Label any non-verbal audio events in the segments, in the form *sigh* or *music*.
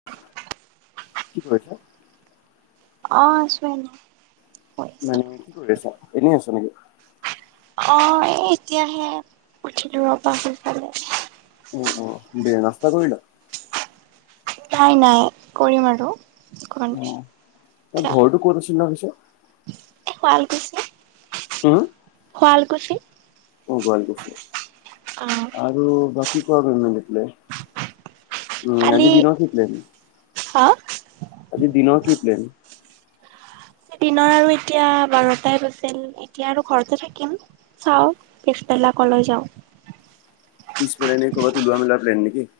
*unintelligible* কি কৰিছা? অ, আছো এনে। কৈ মানে আছিলো কি কৰি আছা? এনেই আছা নেকি? অ, এই এতিয়াহে উঠিলো ৰবা শুই পেলাই উ অ, দিয়া নাস্তা কৰিলা? নাই নাই কৰিম আৰু। অকমান পিছত অ, ঘৰটো ক'ত আচিল নহয় পিছে? এ শুৱালকুছি। হু শুৱালকুছি অ, শুৱালকুছিত অ আৰু বাকী কোৱা উম, কালি আজি দিনৰ কি প্লেন? হা আজি দিনৰ কি প্লেন? দিনৰ আৰু এতিয়া বাৰটাই বাজিল এতিয়া আৰু ঘৰতে থাকিম। চাও পিছবেলা কলৈ যাও পিছবেলা এনে কৰবাত উলোৱা-মেলোৱা প্লেন নে কি?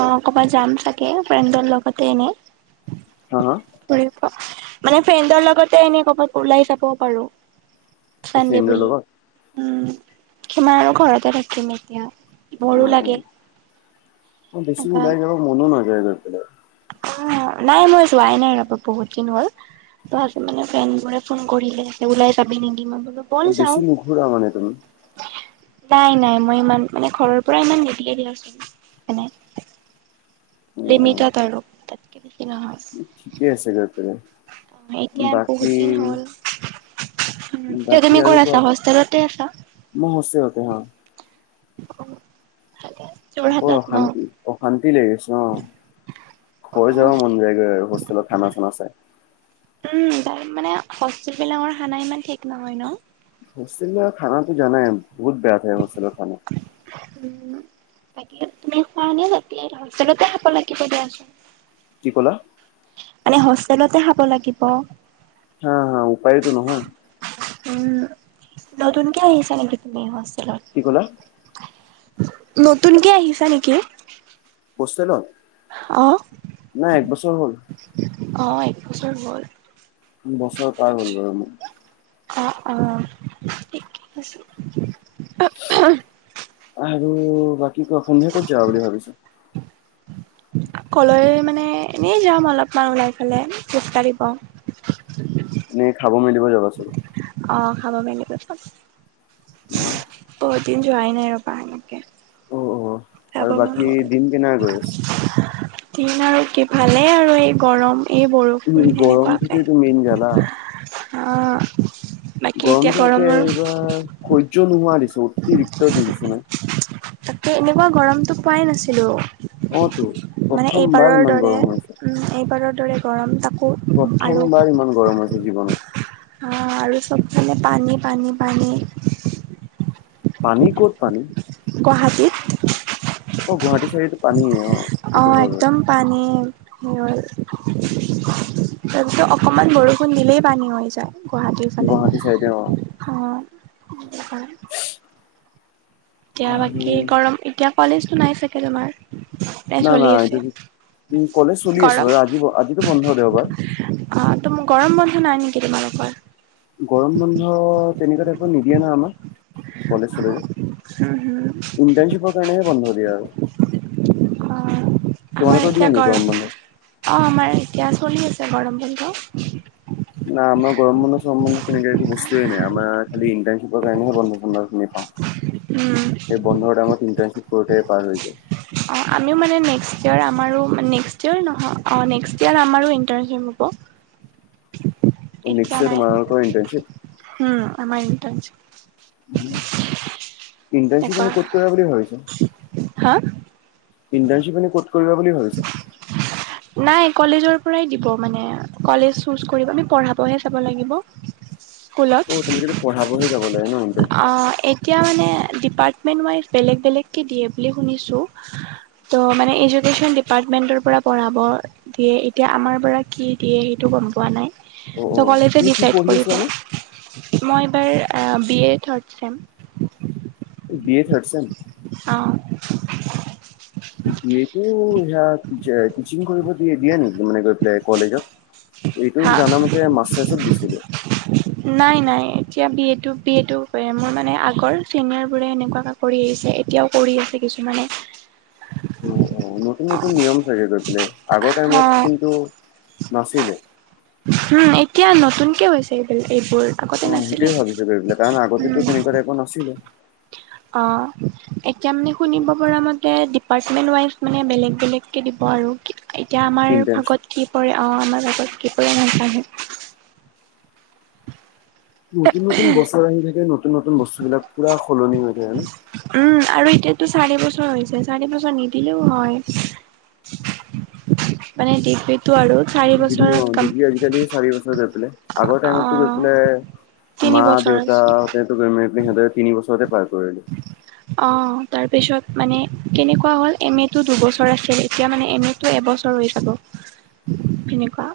অ, কবাত যাম চাগে ফ্ৰেণ্ডৰ লগতে এনে। হা-হা? ঘূৰি থাক মানে ফ্ৰেণ্ডৰ লগতে এনেই কবাত ওলাই যাবও পাৰো। অ চানডে ফ্ৰেণ্ডৰ বুলি। লগত উম, কিমান আৰু ঘৰতে থাকিম এতিয়া বৰো অ অ লাগে। বেছি ওলাই যাব মনো নাযায় গৈ পেলাই অ, নাই মই যোৱাই নাই ৰ'ব বহুত দিন হ'ল। তাহাতি মানে ফ্ৰেণ্ডবোৰে ফোন কৰিলে ওলাই যাবি নিকি? মই বোলো ব'ল অ যাওঁ। বেছি নুঘূৰা মানে তুমি নাই নাই মই ইমান মানে ঘৰৰ পৰা ইমান নিদিয়ে দিয়াচোন এনে *unintelligible* অ অ লিমিতত আৰু তাতকৈ বেছি নহয়? ঠিকে আছে গৈ পেলাই অ, এতিয়া বহুত বাকী দিন হ'ল এতিয়া বাকী তুমি ক'ত আৰু কোৱা আছা হোষ্টেলতে আছা? মই হোষ্টেলতে অ অ ভালে বৰ অশান্তি অশান্তি লাগি গৈছে অ ঘূৰি উম, যাব মন যায়গৈ আৰু হোষ্টেলত আমাৰ খন আছে উম, তাৰ মানে হোষ্টেল বিলাকৰ খানা ইমান ঠিক নহয় ন? হষ্টেলৰ খানাটো জানাই বহুত বেয়া হোষ্টেলৰ খানা? উম বাকী তুমি খোৱা নে হোষ্টেলতে খাব লাগিব দিয়াচোন! কি ক'লা? মানে হোষ্টেলতে খাব লাগিব! হা হা উপায়টো নহয়! উম নতুনকে আহিছা নেকি তুমি হোষ্টেলত! কি ক'লা, নতুনকে আহিছা নেকি? হোষ্টেলত নাই একবছৰ হ'ল! অঁ একবছৰ হ'ল! বছৰ পাৰ হ'ল বাৰু, অঁ, অঁ *unintelligible* আৰু বাকী ক সন্ধিয়া ক'ত যাবা বুলি ভাবিছা? কলৈ মানে এনেই যাম অলপমান ওলাই পেলে খোজ কাঢ়িব! এনে খাব মেলিব যাবা চাগে, অঁ, খাব মেলিব যাম! অ *unintelligible* বহুত দিন যোৱাই নাই ৰবা এনেকে? অঁ, অঁ, যাব আৰু মন বাকী গ'ল। দিন কেনে কা গৈছে? দিন আৰু কি ভালেই আৰু এই গৰম এই উম, বৰষুণ গৰমটোৱেতো মেইন জালা। সেনেকুৱাকে! অঁ, বাকী এতিয়া গৰমটোতে গৰমৰ? এইবাৰ সহ্য নোহোৱা দিছে অতিৰিক্ত দি দিছে ন *unintelligible* তাকে এনেকুৱা গৰমটো পোৱাই নাছিলোঁ! অঁ, টো প্ৰথমবাৰ ইমান গৰম হৈছে? ওম এইবাৰৰ দৰে গৰম তাকোঁ আৰু, প্ৰথমবাৰ ইমান গৰম হৈছে জীৱনত! আহ আৰু চব ফালে পানী পানী পানী! পানী ক'ত পানী! গুৱাহাটীত! অ গুৱাহাটী চাগেতু পানীয়ে অ *unintelligible* অঁ হয় বাৰু। একদম পানী! *inaudible* একদম অকমান বৰষুণ দিলেই পানী হৈ যায়! গুৱাহাটীৰ ফালে গুৱাহাটী চাইডে অ'। হ! এতিয়া আৰু বাকী গৰম এতিয়া কলেজটো নাই চাগে তোমাৰ! নে নাই চলি নাই আছে এইটো উ কলেজ চলি আছেো গৰম বাৰু আজি আজিতো বন্ধ দেওবাৰ! অঁ, তো গৰম বন্ধ নাই নেকি তোমালোকৰ! গৰম বন্ধ তেনেকুৱা দেখোন নিদিয়ে নহ আমাক কলেজ চলেজ উম হুম ইণ্টাৰ্নশ্বিপৰ কাৰণেহে বন্ধ দিয়ে আৰু অ আমাৰ তোমালোকৰ দিয়ে এতিয়া নেকি গৰম বন্ধ? অ আমাৰ এতিয়া চলি আছে গৰম বন্ধ না আমাৰ গৰম বন্ধ চৰম বন্ধ তেনেকে একো বস্তুৱে নাই আমাৰ খালি ইন্টাৰ্শ্বিপ কাৰণেহে বন্ধ তোমাৰ উম। নাপাওঁ সেই বন্ধৰ টাইমত ইণ্টানশ্বিপৰটে পাৰ হৈ যায় অ আমি মানে নেক্সট ইয়েৰ আমাৰো নেক্সট ইয়েৰ নহয় অ নেক্সট ইয়েৰ আমাৰো ইণ্টাৰ্শ্বিপ হ'ব। নেক্স এতিয়া ইয়েৰ নাই তোমালোকৰ ইণ্টাৰ্ণশ্বিপ? উম আমা ইণ্টাৰ্ণশ্বিপ। *unintelligible* এনেকুৱা ইন্টাৰ্ণশ্বিপ ক'ত কৰা বুলি ভাবিছা? হা ইণ্টাৰ্ণশ্বিপ এনে ক'ত কৰিবা বুলি ভাবিছা? নাই কলেজৰ পৰাই দিব মানে কলেজ চোজ কৰিব আমি পঢ়াবহে চাব লাগিব। স্কুলত। অ তোমালোকেটো পঢ়াবহে যাব লাগে ন ইণ্টাৰ্ণশ্বিপ তিয়া মানে ডিপাৰ্টমেণ্ট ৱাইজ বেলেগ বেলেগকে দিয়ে বুলি শুনিছোঁ। ত মানে এজুকেশ্যন দিপ- পাৰ্টমেণ্টৰ পৰা পঢ়াব দিয়ে এতিয়া আমাৰ পৰা কি দিয়ে সেইটো গম পোৱা নাই। অ' ত অ' কলেজে তুমি কি ডিচাইড পঢ়ি কৰিব। আছিলানো? মই এইবাৰ B A third sem. B A third sem. অ। বি এটো সেয়া যে টিচিং কৰিব দিয়ে দিয়ে নেকি মানে গৈ পেলাই কলেজত? এইটো হা জানামতে মাষ্টাৰ্ছত দিছিলে। নাই নাই এতিয়া বি এটো বি এটো মোৰ মানে আগৰ চিনিয়ৰবোৰে এনেকুৱা কা- কৰি আহিছে এতিয়াও কৰি আছে কিছুমানে য় অও নতুন নতুন নিয়ম চাগে গৈ পেলাই আগৰ টাইমত অ', কিন্তু নাছিলে। হুম এতিয়া নতুনকে হৈছে এইবিল এইবোৰ। আগতে অ নাছিলে সেইটোয়ে ভাবিছো গৈ কাৰণ উম, আগতেতো তেনেকুৱা তাইপৰ নাছিলে। অ এতিয়া মানে শুনিব পৰা মতে ডিপাৰ্টমেণ্ট ৱাইজ মানে বেলেগ বেলেগকে দিব আৰু। এতিয়া আমাৰ ইণ্টাৰ্ণশ্বিপ। ভাগত কি পৰে অ আমাৰ ভাগত কি পৰে নাাজানো। নতুন নতুন বছৰ আহি থাকে নতুন নতুন বস্তুবিলাক পুৰা সলনি হৈ থাকে ন। উম আৰু এতিয়াতো চাৰি বছৰ হৈছে চাৰি বছৰ নিদিলেও হয়। মানে ডিগ্ৰীত যিনো আও ডিগ্ৰী আজিকালি চাৰি বছৰ হৈ পেলাই আগৰ টাইমটো গৈ অ', পেলাই তিনি মা বছৰ আছিল দেউতাতে গৈ মেৰি পিনি সিহঁতে তিনি বছতে পাৰ কৰিলে। অ তাৰপিছত মানে কেনেকুৱা হ'ল এম মেটো দুবছৰ আছিল এতিয়া মানে এম এ টো এবছৰ হৈ যাব, তেনেকুৱা।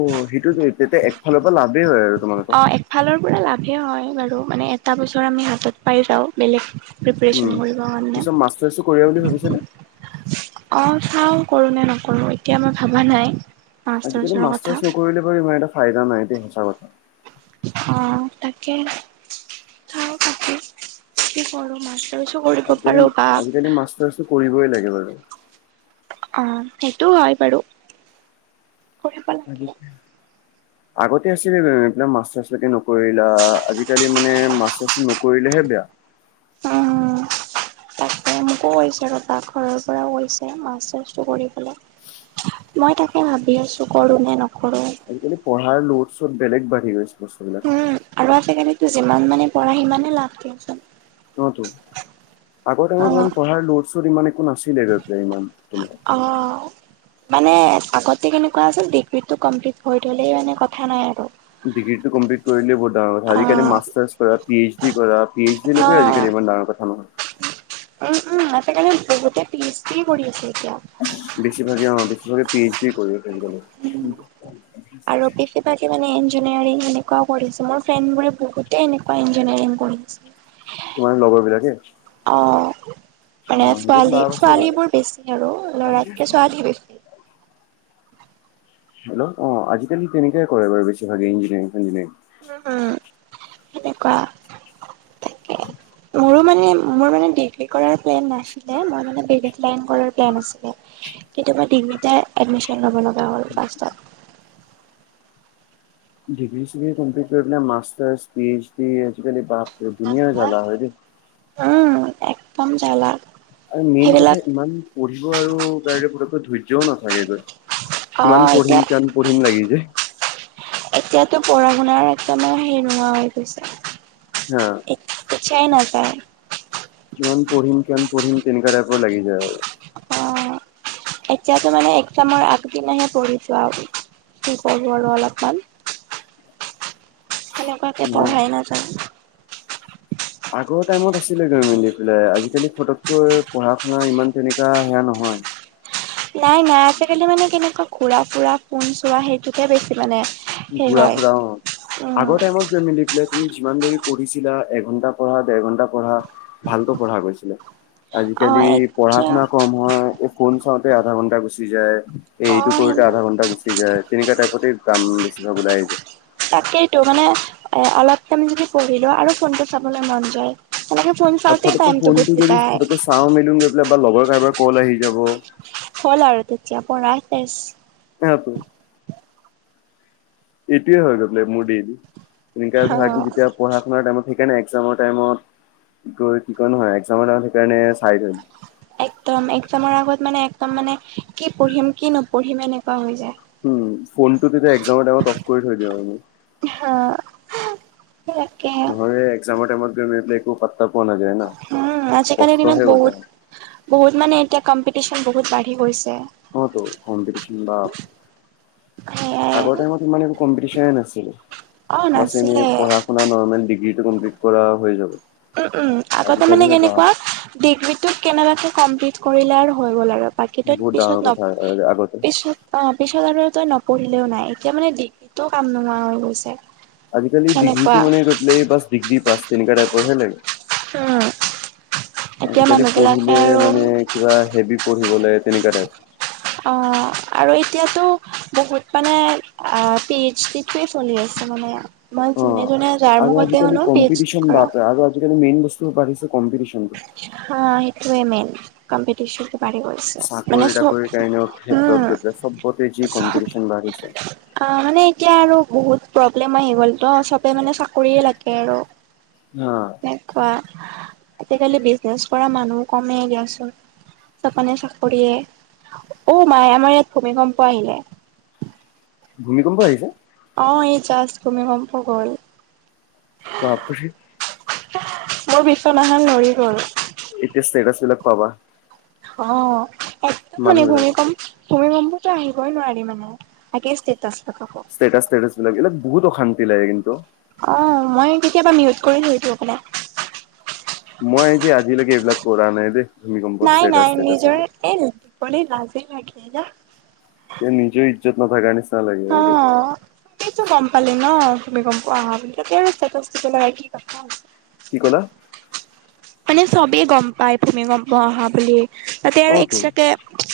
অ সেইটোত তেতিয়া একফালৰ পৰা লাভেই হয় আৰু তোমালোকৰ। ফালৰ পৰা লাভেই হয় বাৰু মানে এটা বছৰ আমি হাতত পাই যাওঁ বেলেগ প্ৰিপেৰেচন উম। কৰিব কাৰণে। পিছত মাষ্টাৰ্চটো কৰিবা বুলি ভাবিছানে? অ চাও কৰো নে নকৰো এতিয়া মই ভবা নাই। আজিকালি মাষ্টাৰ্ছৰ কথা মাষ্টাৰ্চ নকৰিলে বাৰু ইমান এটা ফাইদা নাই দেই সঁচা কথা। অ তাকে চাওঁ তাকেই কি কৰো মা- টাছো কৰিব পাৰো বা যদি মাষ্টাৰ্ছ কৰিবই লাগে বাৰু। অ সেইটো হয় বাৰু। কৰিব লাগে অজিপ দা আগতে আছিলে বে এইবিলাক মাষ্টাৰ্ছ লৈকে নকৰিল আজিকালি মানে মাষ্টাৰ্ছ নকৰিলেহে বেয়া। *inaudible* অ'। তাকে মোকো কৈছে ৰ তাক ঘৰৰ পৰাও কৈছে মাষ্টাৰ্ছটো কৰি বলে। মই তাকে ভাবি আছো কৰো নে নকৰো। পঢ়াৰ ল'ড চ'ত বেলেগ বাঢ়ি গৈছে বস্তু। উম, আৰু আজিকালিতো যিমান মানে পঢ়া সিমানে লাভ দিয়চোন। অ' তু আগৰ টাইমত ইমান অ', পঢ়াৰ লড- চড ইমান একো নাছিলে গৈ পেলাই ইমান তোমাৰ। অঁ। মানে আগতে কেনেকুৱা আছিল ডিগ্ৰীতটো কমপ্লিট হৈ থলেই মানে কথা নাই আৰু। ডিগ্ৰী টো কমপ্লি কৰিলে বহুত ডাঙৰ কথা আজিকালি অ', মাষ্টাৰ্ছ কৰা পি এইচ ডি কৰা পি এইচ যছিলৈকে অ', আজিকিমান ডাঙৰ কথা নহয়। উম, উম সেই কাৰণে বহুতে পি এইচ যিয়ে কৰি আছে এতিয়া। *unintelligible* বেছিভাগে অ বেছিভাগে পি এইচ ডি কৰি *unintelligible* বাকী মানে ইঞ্জিনাৰিং এনেকুৱও কৰিছে মোৰ ফ্ৰেণ্ড বোৰে বহুতে এনেকুৱা ইঞ্জিনিয়াৰিং কৰিছে। তোমাৰ লগৰ বিলাকে? অ' মানে অ সেইটোত ছোৱালী লাভ - আছে ছোৱালী বাৰু বোৰ বেছি আৰু লৰাতকে ছোৱালী বেছি। হেল্ল, অ আজিকালি তেনেকে কৰে বাৰু বেছিভাগে ইঞ্জিনিয়াৰিং চিঞ্জিনিয়াৰিং। উম, সেনেকুৱা তাকে মোৰো। মানে মোৰ মানে ডিগ্ৰী কৰ প্লেন নাছিলে, মই মানে বেলেগ লাইন কৰা প্লেন আছিলে। তেতিয়াপা ডিগ্ৰীতে এডমিশন লব লগা হ'ল লাষ্টত। ডিগ্ৰী চিগ্ৰী কমপ্লিট কৰি পেলাই মাষ্টাৰ পি এইচ ডি আজিকালি পাপ উম একদম জালা। আৰু মেইন কথা সেইবিলাক ইমান পঢ়িব আৰু কাৰে পকৈ ধৈৰ্যও নাথাকেগৈ। অ কিমান এতিয়া পঢ়িম কিমান পঢ়িম লাগি যায়। এতিয়াতো পঢ়া শুনাৰ একদমানে হেৰি নোহোৱা হৈ গৈছে। হা। নাযায়। কিমান পঢ়িম, কিমান পঢ়িম তেনেকুৱা টাইপৰ লাগি যায় আৰু। অ *unintelligible* এতিয়াতো মানে এক্সামৰ আগদিনাহে পঢ়িছো আৰু কি কৰো আৰু অলপমান। সেনেকুৱাকে ন পঢ়াই নাযায়। আগৰ টাইমত আছিলে গৈ মেলিফেলাই আজিকালি ফতককৈ পঢ়া শুনা ইমান তেনেকা সেয়া নহয়। নাই, নাই আজিকালি মানে কেনেকুৱা ঘূৰা ফুৰা ফোন চোৱা সেইটোকে বেছি মানে। সেই ঘুৰা হয় ফুৰা অ' উম আগৰ টাইমত। ফে মিলি পেলাই তুমি যিমান দেৰি পঢ়িছিলা এঘণ্টা পঢ়া, দেৰ ঘণ্টা পঢ়া। ভালকৈ পঢ়া গৈছিলে, অ আজিকালি পঢ়া এতিয়া শুনা কম হয়। ফোন চাওঁতে আধা ঘন্টা গুচি যায়, এই অ এইটো কৰোতে আধা ঘন্টা গুচি যায়। তেনেকুৱা টাইপতে কাম বেছিভাগ ওলাই আহিব। তাকেইতো মানে এ অলপ কম যদি পঢ়িলো আৰু ফোনটো চাবলৈ মন যায়। তেনেকে ফোন আৰু চাওঁতে ফটককৈ টাইমতো ফোনটো গুচি যদি যায়। ফটককৈ চাওঁ মেলোন গৈ পেলাই বা লগৰ কাৰোবাৰ কল আহি যাব। হ'ল আৰু তেতিয়া পঢ়া ছেছ। অ প *unintelligible* এইটোৱে আৰু হৈ পেলায় মোৰ ডেইলি, এনেকা অ ধৰা কি যেতিয়া। পঢ়া শুাৰ টাইমত সেইকাৰণে একজামৰ টাইমত কি কি কয় নহয় একজামৰ টাইমত সেইকাৰণে চাই থম। একদম একজামৰ আগত মানে একদম মানে কি পঢ়িম কি নপঢ়িম এনেকুৱা হৈ যায়। উম, ফোনটো তেতিয়া একজামৰ টাইমত অফ কৰি থৈ দিওঁ আৰু। হয়। নহয় এ একজামৰ টাইমত গৈ মে পেলাই একো পত্তা পোৱা নাযায় ন, উম আজিকালিৰ দিনত কষ্টহে উলতা বহুত হয়। বহুত মানে এতিয়া কম্পিটিচন বহুত বাঢ়ি গৈছে। অ তো কম্পিটিচন বা সেয়াই আগৰ টাইমত ইমান একো কম্পিটিচনে নাছিলে অ বচ এনে নাছিলে পঢ়া আপোনাৰ নৰ্মেল ডিগ্ৰিটো কমপ্লিট কৰা হৈ যাব। উম উম আগতে মানে আজিকালিহে বাপ কেনেকুৱা ডিগ্ৰীটো কেনেবাকে কমপ্লিট কৰিলে আৰু হৈ গ'ল আৰু। বাকী তই বহুত পিছত ডাঙৰ ন কথা আগতে। পিছত অ পিছত আৰু তই নপঢ়িলেও নাই এতিয়া মানে ডিগ্ৰীটোও কাম নোহোৱা হৈ গৈছে। আজি-কালি সেনেকুৱা ডিগ্ৰীটো মানে এটা *unintelligible* পাছ ডিগ্ৰী পাছ তেনেকুৱা টাইপৰহে লাগে। উম এতিয়া আজি-কালি মানুহবিলাকে পঢ়িলে আৰু মানে কিবা হেভি পঢ়িব লাগে তেনেকুৱা টাইপ। অ আৰু এতিয়াতো বহুত মানে আ পি এইচি তে চলি আছে মানে মই যোনে অ' যোনে যাৰ আৰু মুখতে আজি-কালি শুনো পি এইচ ডি কম্পিটিচন কৰা বাতে আৰু আজি-কালি মেইন বস্তু বাঢ়িছে কম্পিটিচন টো। হা সেইটোৱে মেইন কম্পিটিচন টো বাঢ়িবই। চাকৰি তাকৰিৰ কাৰণেও ক্ষেত্ৰত গৈ পেলাই চবতে যি চব কম্পিটিচন বাঢ়িছে। অ মানে এতিয়া আৰু বহুত প্ৰব্লেম আহি গ'ল তো চবে মানে চাকৰিয়ে লাগে আৰু। অ এনেকুৱা আজি-কালি বিজনেছ কৰা মানুহ কমেই দিয়াচোনা চাপানে চাকৰিয়ে। অ মাই আমাৰ ইয়াত ভূমিকম্প আহিলে। ভূমি কম্প আহিছে! অ এই জাষ্ট ভূমিকম্প গ'ল। বা পিৰি মোৰ বিচনাখন লৰি গ'ল। এতিয়া ষ্টেটাছ বিলাক পাবা। অ একদম মানে মানুহ ভূমি বিলাকৰ। কম ভূমিকম্পটো আহিবই নোৱাৰি মানে আগে ষ্টেটাছ লগাব। ষ্টেটাচ ষ্টেটাছ বিলাক এইবিলাক বহুত অশান্তি লাগে কিন্তু। অ মই কেতিয়াবা মিউট কৰি থৈ দিওঁ অকমান মই যে আজিলৈকে এইবিলাক কৰা নাই দেই। ভূমিকম্পত নাই ষ্টেটাচ নাই ষ্টেটাচ নিজৰে এইবিলাক। ফ্ৰেণ্ড দিবলে লাজেই লাগে না কে নিজেও ইজ্জত নাথাকা নিচনা লাগিব দে চবেইটো গম পালে ন তুমি গম পোৱা আহা বুলি তেতিয়াহে ষ্টেটাছটো তোমাৰ কি কথা কি কলা মানে চবেই গম- পাই ভূমিকম্প অহা বুলি তাতে আৰু অ' তো এক্সট্ৰাকে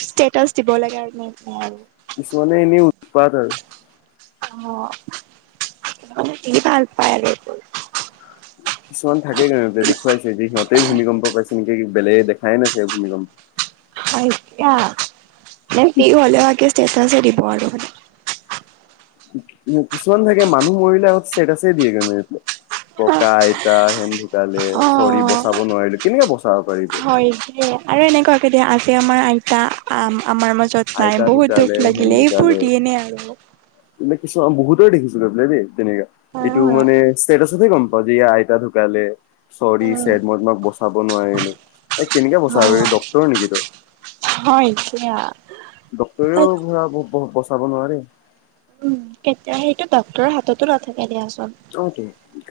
ষ্টেটাছ দিব লাগে আৰু এনেকে আৰু কিছুমানে এনে উৎপাত আৰু। অ মানে সি ভাল পায় আৰু এইবোৰ। কিছুমান থাকেই কাৰণ এতে দেখুৱাইছেঁ যে সিহঁতেই ভূমিকম্প পাইছে নেকি বেলেগে দেখাই নাই ছাগে ভূমিকম্প হয় দিয়া *unintelligible* হলে হয় বাকী ষ্টেটাছে দিব আৰু মানে। কিছুমান থাকে মানুহ মৰিলে আক ষ্টেটাছে দিয়ে একেবাৰে ককা, আইতা হেন ঢুকালে অ চৰি বচাব নোৱাৰিলো কেনেকে বচাব পাৰিবি। সেইটোৱে আৰু এনেকুৱা কেতিয়া আজি আমাৰ আইতা আমাৰ মাজত নাই আইতা বহুত দুখ লাগিলে এইবোৰ দিন এনে আৰু কিন্তু কিছু বহুতৰে দেখিছো গৈ পেলাই দেই তেনেকা এইটো মানে চেচ পিচতহে গম পাওঁ যে ই আইতা ঢুকালে চৰি চেছ হয় মই তোমাক বচাব নোৱাৰিলো এ কেনেকে বচাব পাৰিবি ডক্তৰ নেকি তই হয় এতিয়া ডক্তৰেও ধৰা ব বচাব নোৱাৰে উম কেতিয়া সেইটো ডক্তৰৰ হাততো নাথাকে দিয়াচোন অ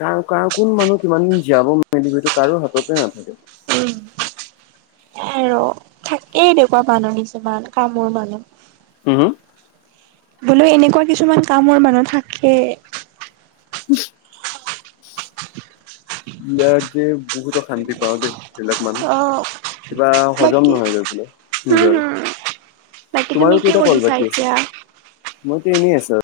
কাৰ কাৰ কোন মানুহ কিমান দিন জীয়াব মেলিব সেইটো কাৰো হাততে নাথাকে উম এ ৰ থাকেই এনেকুৱা মানুহ কিছুমান কামোৰ মানুহ হুম বোলো এনেকুৱা কিছুমান কামোৰ মানুহ থাকেই ইয়াত যে বহুত অশান্তি পাওঁ দেই এইবিলাক মানুহ অ কিবা হজম বাকী নহয়গে গৈ পেলাই হম নিজৰ হম বাকী তোমাৰ তুমি আৰু কি কেইটা কল কৰিছা বাকী আছে এতিয়া মইতো এনেই আছো আৰু